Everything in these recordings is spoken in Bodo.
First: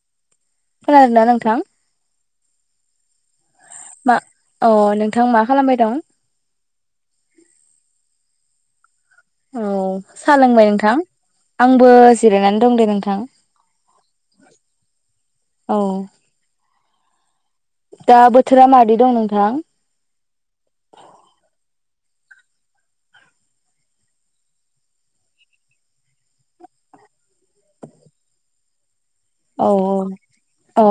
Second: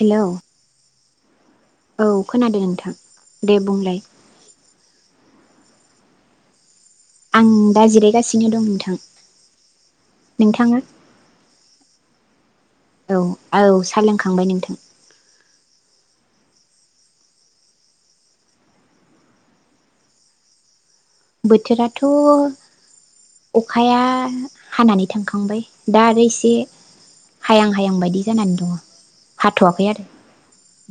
हेलौ खोनादों ना नोंथां औ खोनादों नोंथां दे बुंलाय मा अ नोंथां मा खालामबाय दं आं दा जिरायगासिनो दं नोंथां औ साहा लोंबाय नोंथाङा नोंथां आंबो जिरायनानै दं दे नोंथां औ औ साहा लोंखांबाय नोंथां औ दा बोथोरा मादै दं नोंथां बोथोराथ' अखाया हानानै थांखांबाय दा आरो एसे हायां हायां बायदि जानानै दङ' औ हाथ'वाखै आरो औ अ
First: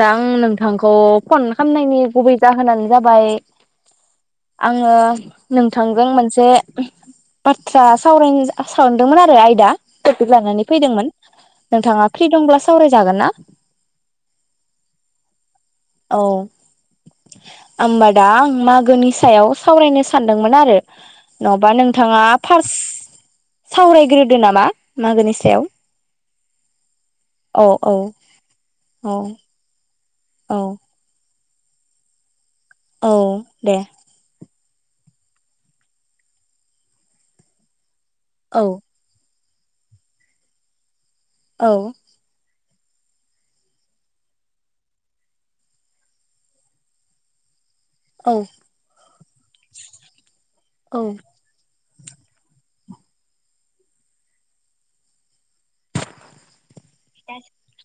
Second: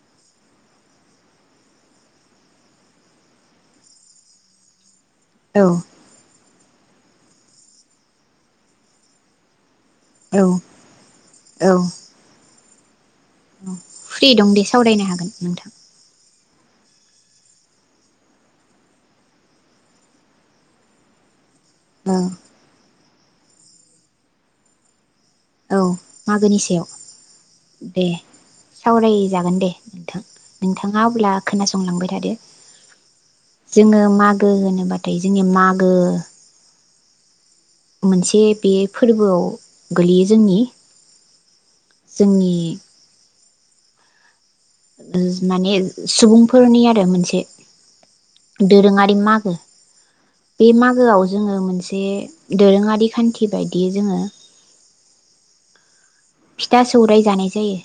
दा आं नोंथांखौ फन खालामनायनि गुबै जाहोनानो जाबाय आङो औ नोंथांजों मोनसे बाथ्रा सावरायनो सानदोंमोन आरो आयदा टपिक औ लानानै फैदोंमोन नोंथाङा फ्रि दंब्ला सावरायजागोन ना? औ फ्रि दं दे सावरायनो हागोन नोंथां औ होबबा दा आं मागोनि सायाव सावरायनो सानदोंमोन आरो नङाबा औ नोंथाङा फारस सावरायग्रोदो नामा मागोनि सायाव औ मागोनि सायाव औ औ दे औ सावरायजागोन दे थां औ नोंथाङा अब्ला खोनासंलांबाय थादो औ दे जोङो मागो होनो बाथाय जोंनिया मागो मोनसे औ बे फोरबोआव गोलैयो जोंनि औ जोंनि माने सुबुंफोरनि आरो मोनसे औ दोरोङारि मा गो [unintelligible] बे औ मागोआव जोङो मोनसे जे दोरोङारि खान्थि बायदियै जोङो फिथा सौराय जानाय जायो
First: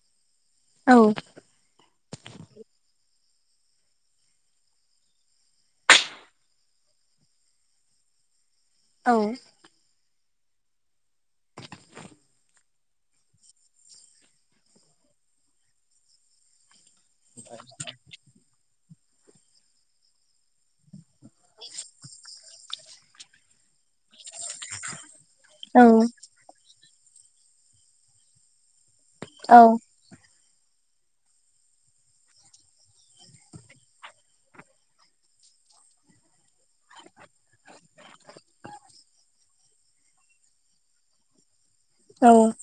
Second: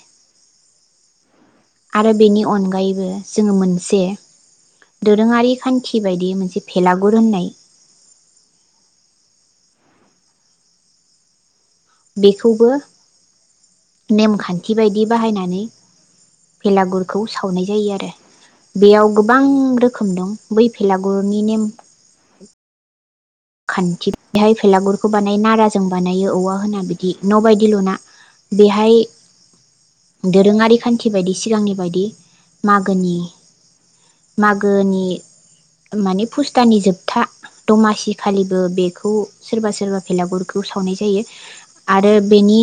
औ आरो बेनि अनगायैबो जोङो मोनसे दोरोङारि खान्थि बायदि मोनसे भेलागुर होननाय औ बेखौबो नेमखान्थि बायदि बाहायनानै बेलागुरखौ सावनाय जायो आरो । बेयाव गोबां रोखोम दं बै फेला गुरनि नेम खान्थि बेहाय फेलागुर खौ बानायो नारा औ जों औ बानायो औवा होनानै दि न'बायदि लुना बेहाय औ दोरोङारि खान्थि बायदि सिगांनि बायदि मागोनि मागोनि माने फुस्तानि जोबथा दमासि खालिबो बेखौ सोरबा सोरबा फेलागुरखौ सावनाय जायो। आरो बेनि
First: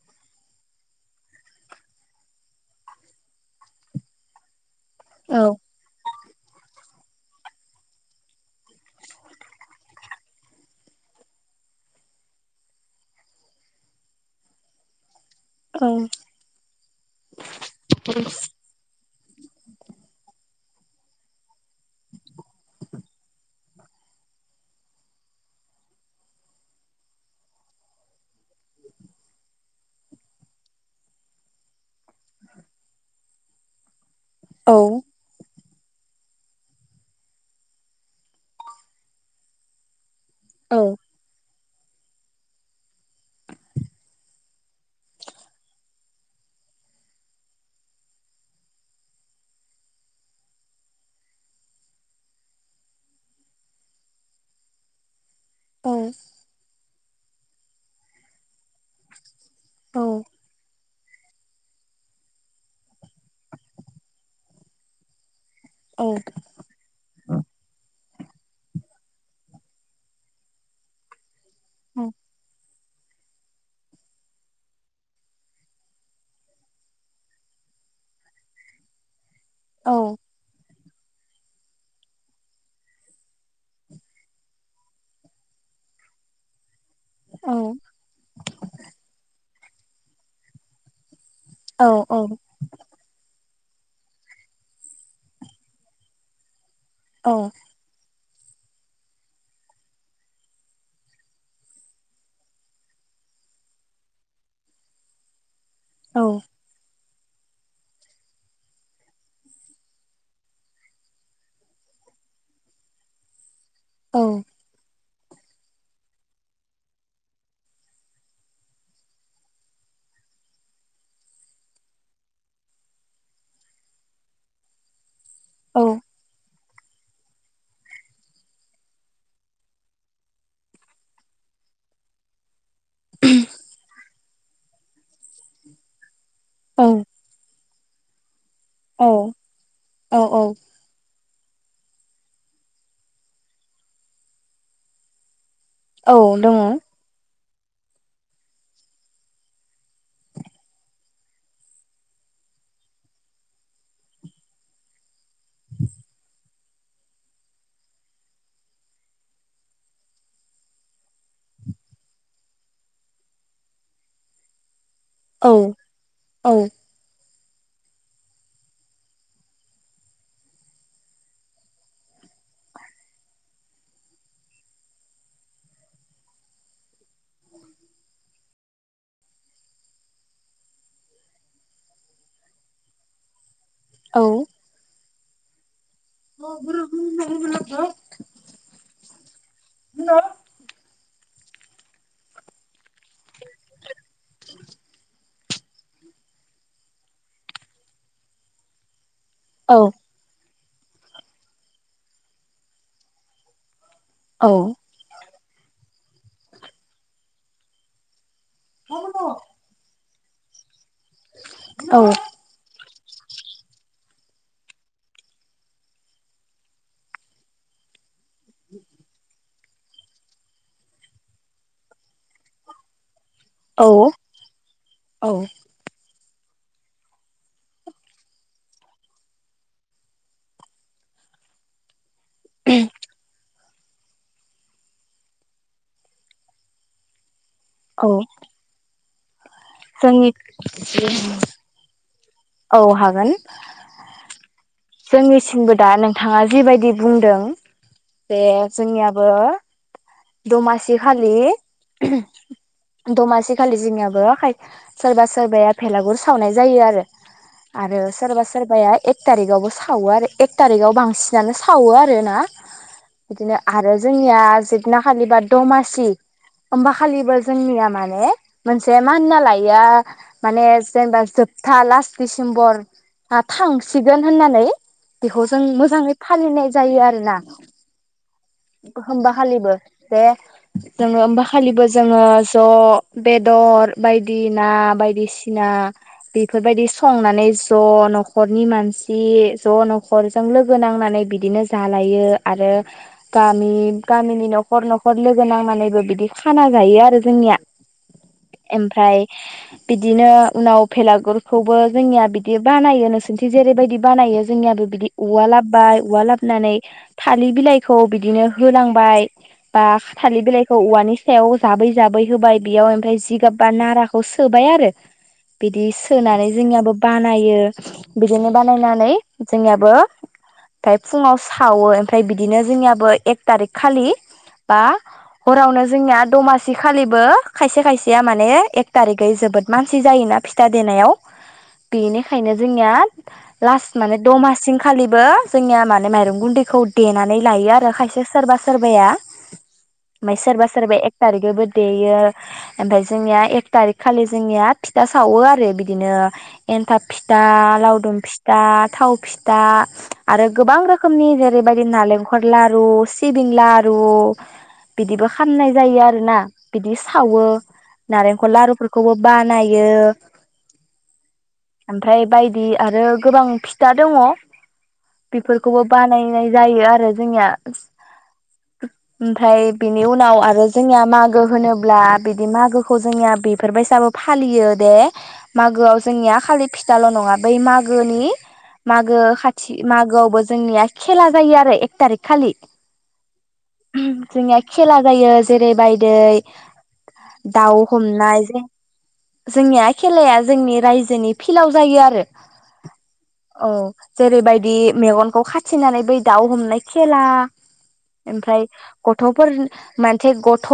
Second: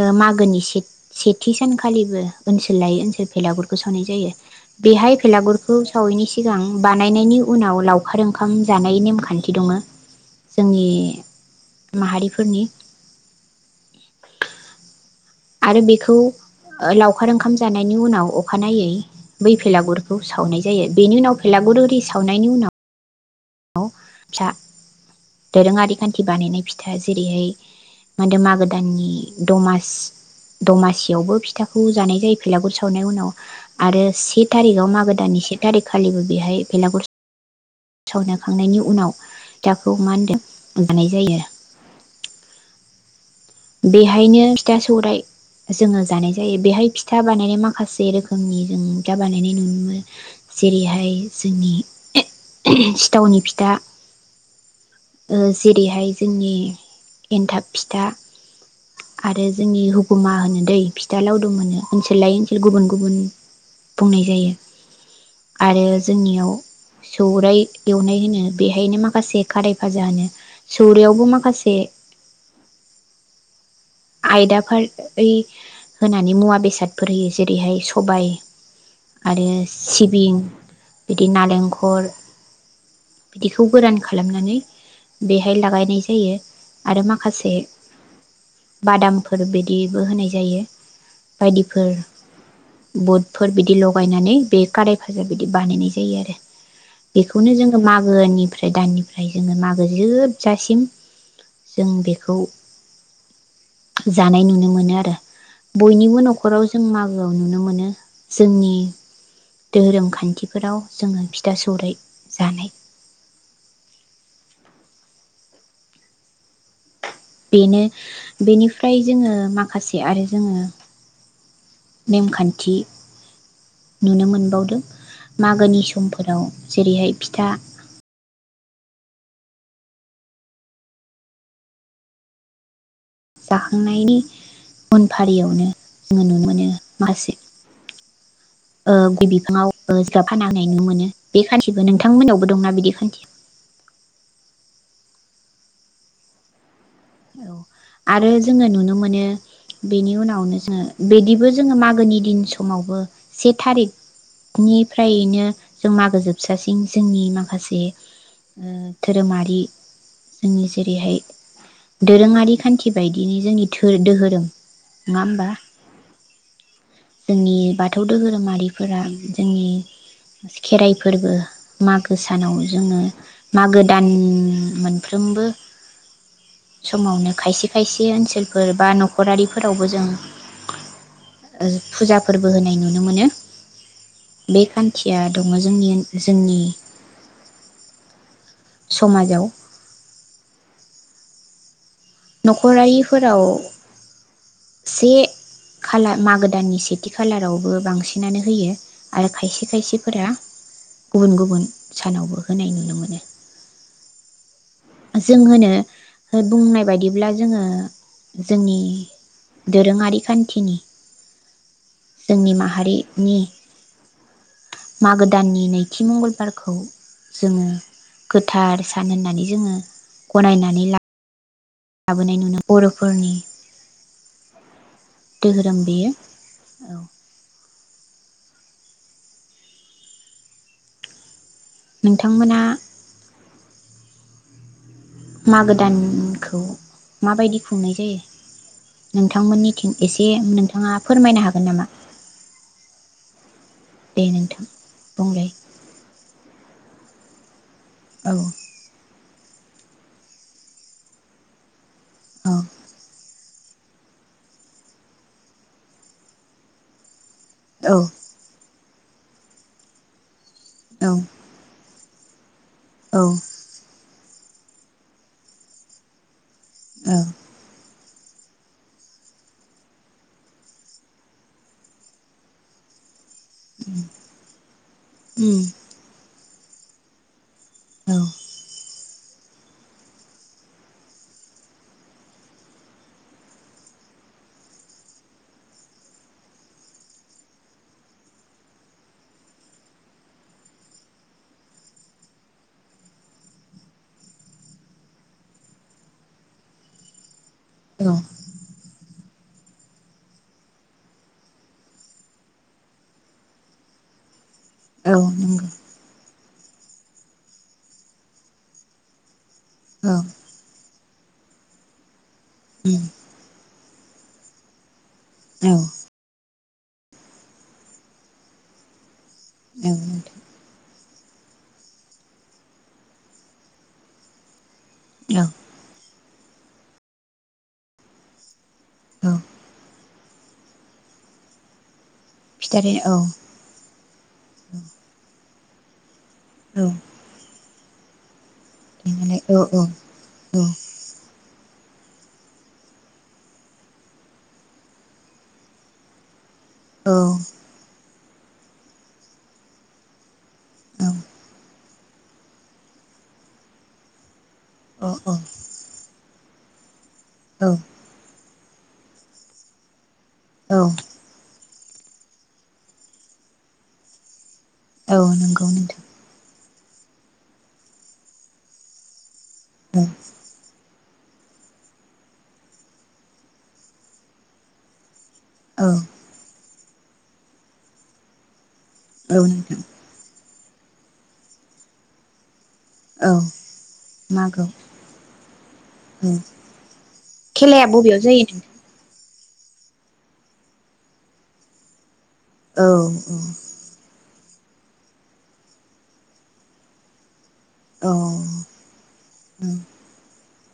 ओ मागोनि से सेथि सानखालिबो ओनसोल लायै ओनसोल फेलागुरखौ सावनाय जायो बेहाय औ दङ फेलागुरखौ सावैनि सि सिगां बानायनायनि उनाव लावखार ओंखाम जानाय नेमखान थि दङो जोंनि माहारिफोरनि। आरो बेखौ लावखार ओंखाम जानायनि उनाव अखानायै बै फेलागुरखौ सावनाय जायो बेनि उनाव भेलागुर ओरि सावनायनि उनाव फिसा दोरोङारि खान्थि बानायनाय फिथा जेरैहाय मादो मागो दाननि दमास दमासियावबो फिथाखौ जानाय जायो फेलागुर सावनाय उनाव आरो से औ थारिखआव मागो दाननि से थारिखखालिबो बेहाय बेेलागुर सावनो खांनायनि उनाव फिथाखौ मा होनदों औ मोनजानाय जायो बेहायनो फिथा सौराइ जोङो जानाय जायो बेहाय फिथा बानायनाय माखासे रोखोमनि जों फिथा बानायनाय नुनो मोनो जेरैहाय जोंनि सिथावनि फिथा, ओ जेरैहाय जोंनि एनथाब फिथा आरो जोंनि हुगुमा होनो दै फि था लावदुम होनो ओनसोल लायै ओनसोल गुबुन गुबुन बुंनाय जायो आरो जोंनियाव सौराइ एवनाय इनो बेहायनो माखासे खाराय भाजा होनो सौरायावबो माखासे [unintelligible] आयदाफार रि होनानै मुवा बेसादफोर होयो जेरैहाय सबाय आरो सिबिं बिदि नालेंखर बिदिखौ गोरान खालामनानै बेहाय लागायनाय जायो आरो माखासे बादामफोर बे दिबो होनाय जायो बायदिफोर बुद फोर बिदि लगायनानै बे काराय भाजा बिदि बानायनाय जायो आरो। बेखौनो जोङो मागोनि ओमफ्राय दाननिफ्राय जोङो मागो जोबजासिम जों बेखौ जानाय नुनो मोनो आरो। बयनिबो न'खराव जों मागो नुनो मोनो जोंनि धोरोम खान्थिफोराव जोङो फिथा सौराय जानाय। औ। बेनो बेनिफ्राय जोङो माखासे आरो जोङो नेमखान्थि नुनो मोनबावदों। मागोनि समफोराव। जेरैहाय फिथा जाखांनायनि उन फारियावनो। नुनो मोनो मासे ओ गय औ बिफांआव ओ जिगाब खाना होनाय नुनो मोनो। बे खान्थिबो नोंथांमोननावबो दंना बिदि खान्थि। औ दङ। आरो जोङो नुनो मोनो बेनि उनावनो जोङो बिदिबो जोङो मागोनि दिन समावबो से थारिखनिफ्रायनो जों मागो जोबजासिन जोंनि माखासे ओ धोरोमारि जोंनि जेरैहाय दोरोङारि खान्थि बायदियैनो जोंनि धो दोहोरोम। औ औ जोंनि बाथौ दोहोरोमारिफोरा जोंनि खेराइ फोरबो मागो सानाव जोङो मागो दान मोनफ्रोमबो। समावनो खायसे खायसे ओनसोलफोर बा न'खरारिफोरावबो जों फुजा फोरबो होनाय नुनो मोनो। [inaudible] दुखिया दङ जोंनि ओ [unintelligible] समाजाव। न'खरारिफोराव से खालार मागो दाननि सेथि खालारावबो बांसिनानो होयो। आरो खायसे खायसेफोरा गुबुन गुबुन सानावबो होनाय नुनो मोनो। औ। जों होनो बुंनाय बायदिब्ला जोङो जोंनि दोरोङारि सान्थिनि। जोंनि माहारि नि मागो दाननि नैथि मंगलबारखौ जोङो गोथार सान होननानै जोङो गनायनानै ला लाबोनाय नुनो बर'फोरनि औ। औ धोरोम‌‌ बेयो। औ। नोंथांमोना मागो दानखौ माबायदि खुंनाय औ जायो? नोंथांमोनिथिं एसे जोंनि नोंथाङा फोरमायनो हागोन नामा? औ हागोन। दे नोंथां बुंलाय जोंनिसिमबो दा नोंथाङा जिबायदि बुंदों। बे औ जोंनिया बो दमासि खालि दमासि खालि जोंनियाबो खाय सोरबा सोरबाया फेलागुर सावनाय जायो आरो। औ आरो सोरबा सोरबाया एक थारिकावबो सावो आरो। एक थारिकाव औ बांसिनानो सावो आ रोना। औ बिदिनो आरो जो जोंनिया जिथना खालि बा दमासि होमबा खालिबो जोंनिया माने मोनसे मा होनना लायो माने जेनेबा जोबथा लास दिसेम्बर हा थांसिगोन होननानै बेखौ उम जों मोजाङै फालिनाय जायो आरो ना। औ। होमबा खालिबो जे जोङो होमबा खालिबो जोङो ज' बेदर बायदि ना बायदिसिना बेफोरबायदि संनानै ज' न'खरनि मानसि ज' न'खरजों लोगो नांनानै बिदिनो जालायो आरो गामि गामिनि न'खर न'खर लोगो नांनानैबो बिदि खाना जायो आरो जोंनिया। औ एमफ्राय बिदिनो उनाव भेलागुरखौबो जोंनिया बिदि बानायो नोंसोरनिथिं जेरैबायदि बानायो जोंनियाबो बिदि औ उवा नंगौ लाबोबाय औवा लाबोनानै थालिर बिलाइखौ बिदिनो होलांबाय बा औ थालिर बिलाइखौ औवानि सायाव जाबै जाबै होबाय बेयाव उम ओमफ्राय जिगाब बा नाराखौ सोबाय आरो औ बिदि सोनानै जोंनियाबो बानायो बिदिनो बानायनानै औ जोंनियाबो नोंथां ओमफ्राय फुङाव सावो ओमफ्राय बिदिनो जोंनियाबो एक थारिख खालि बा औ हरावनो जोंनिया दमासि खालिबो खायसे खायसेया माने एक औ थारिखै जोबोद मानसि जायोना फिथा देनायाव बिनि खायनो जोंनिया फिथारि औ लास माने दमासिंखालिबो जोंनिया माने माइरं औ गुन्दैखौ देनानै लायो आ रो खायसे सोरबा सोरबाया माने औ औ ओमफ्राय सोरबा सोरबाया एक थारिगैबो देयो ओमफाय जोंनिया एक थारिक खालि जोंनिया फिथा सावो आरो बि दिनो एन्थाब औ फिथा लावदुम फिथा थाव फिथा आरो गोबां रोखोमनि जेरैबायदि नालेंखल लारु सिबिं लारु औ बिदिबो औ खामनाय जायो आ रोना बिदिस सावो नारेंखल लारु फोरखौबो बानायो। औ ओमफ्राय बायदि आरो गोबां फिथा दङ। औ नंगौ बेफोरखौबो नोंथां बानायनाय जायो आरो जोंनिया ओमफ्राय बिनि उनाव आरो जोंनिया मागो होनोब्ला बिदि मागोखौ जोंनिया बेफोरबायसाबो फालियो दे। औ मागोआव जोंनिया खालि फिथाल' नङा बै मागोनि मागो औ खाथि नोंथां मागोआवबो जोंनिया खेला जायो आरो एक थारिख खालि औ जोंनिया मागो खेला जायो [unintelligible] बाय दै औ दाउ खेलाया बबेयाव हमनाय जायो जोंनिया खेलाया जोंनि रायजोनि फिल्डआव जायो आरो औ औ औ जेरैबायदि मेगनखौ खाथिनानै बै दाउ हमनाय खेला औ ओमफ्राय गथ'फोर औ मानसे गथ'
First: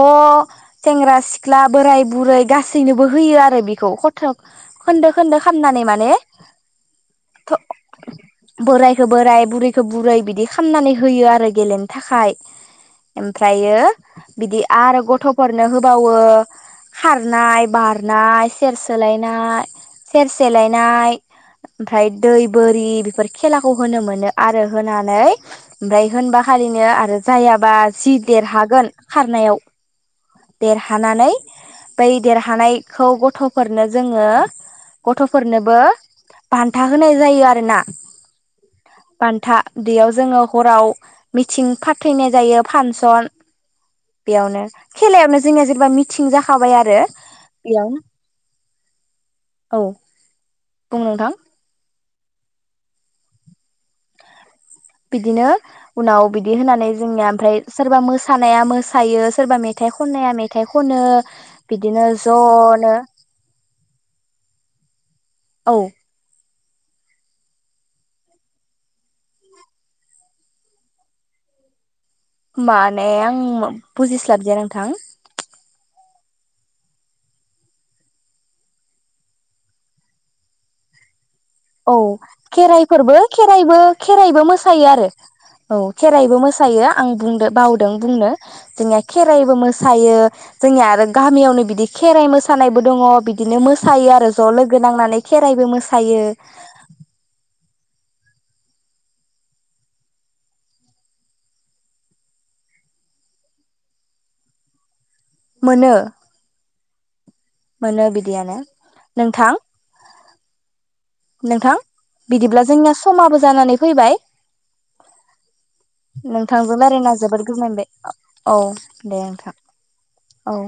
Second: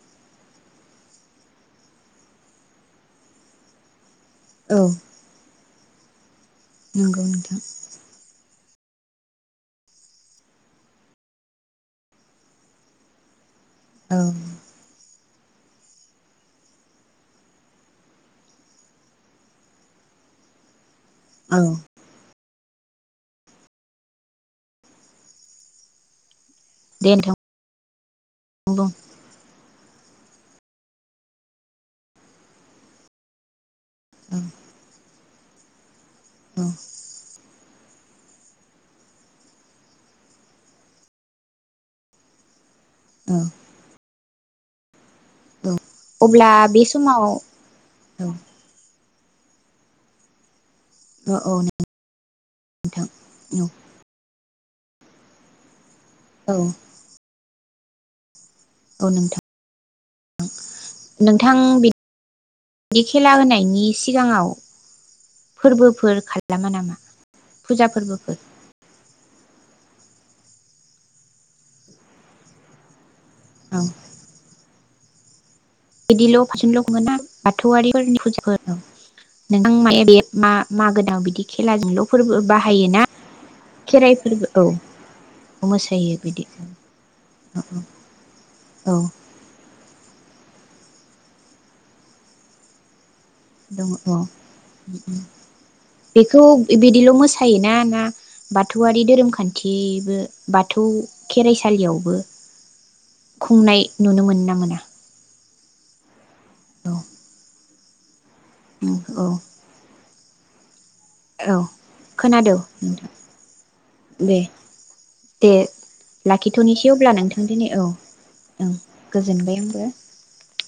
सेंग्रा सिख्ला बोराय बुरै गासैनोबो होयो आरो बेखौ खोन्दो औ खोन्दो खालामामनानै माने नंगौ नोंथां बोरायखौ बोराय बुरैखौ बुरै बिदि खालामामनानै होयो आरो गेलेनो थाखाय एमफ्रा जायो औ बिदि आरो गथ' गथ'फोरनो होबावो खारनाय बारनाय सेर सोलायनाय सेर सेलायनाय औ ओमफ्राइ दै बोरि बेफोर खेलाखौ होनो मोनो आरो होनानै ओमफ्राय होनबा फारिनो दे आरो नोंथां जायाबा जि देरहागोन बुं खारनायाव देरहानानै बै देरहानायखौ गथ'फोरनो जोङो औ गथ'फोरनोबो औ बान्था होनाय जायो आरो आरोना बान्था बैयाव जोङो हराव मिथिं फाथिनाय जायो फांसन औ बेयावनो खेलायावनो जोंनि बा मिथिं अब्ला जाखाबाय बे आरो समाव बेयाव औ औ बुं नोंथां औ औ नोंथां औ बिदिनो उनाव बिदि औ होनानै जोंनिया ओमफ्राय सोरबा मोसा मोसानाया औ मोसायो नोंथां सोरबा मेथाइ खननाया मेथाइ खनो नोंथां बिदिनो जनो बिदि खेला होनायनि सिगाङाव औ फोरबोफोर खालामा नामा फुजा फोरबोफोर। माने आं औ बुजिस्लाबदिया नोंथां। [inaudible] [unintelligible] बिदिल' फारसेल' खङोन ना बाथौआरिफोरनि फुजाखौ नोंथां म बे मा माागोोनान बिदि [inaudible] [unintelligible] औ फोरबो बाहायोना खेराइफोरबो खेराइबो खेराइ खेराइबो फोरबो मोसायो औ आरो औ मोसायो खेराइबो बिदि मोसायो आं बावदों बुंनो औ जोंनिया खेराइबो मोसायो। जोंनिया आरो गामियावनो बिदि खेराइ मोसानायबो दङ बिदि बिदिनो दङ मोसायो औ आरो ज' लोगो नांनानै खेराइबो मोसायो। बेखौ बिदिल' मोसायोना ना बाथौआरि धोरोम खान्थिबो बाथौ खेराइसालियावबो खुंनाय नुनो मोनो ना मोना? मोनो दं। मोनो बिदि बिदियानो, नोंथां? औ नोंथां खोनादौ बिदिब्ला जोंनिया नोंथां समाबो जानानै फैबाय, दे दे नोंथांजों लाखिथ'नोसै रायज्लायना अब्ला ना जोबोद नोंथां गोजोन दिनै नाय औ मोनबाय ओं औ दे नोंथां। गोजोनबाय आंबो औ।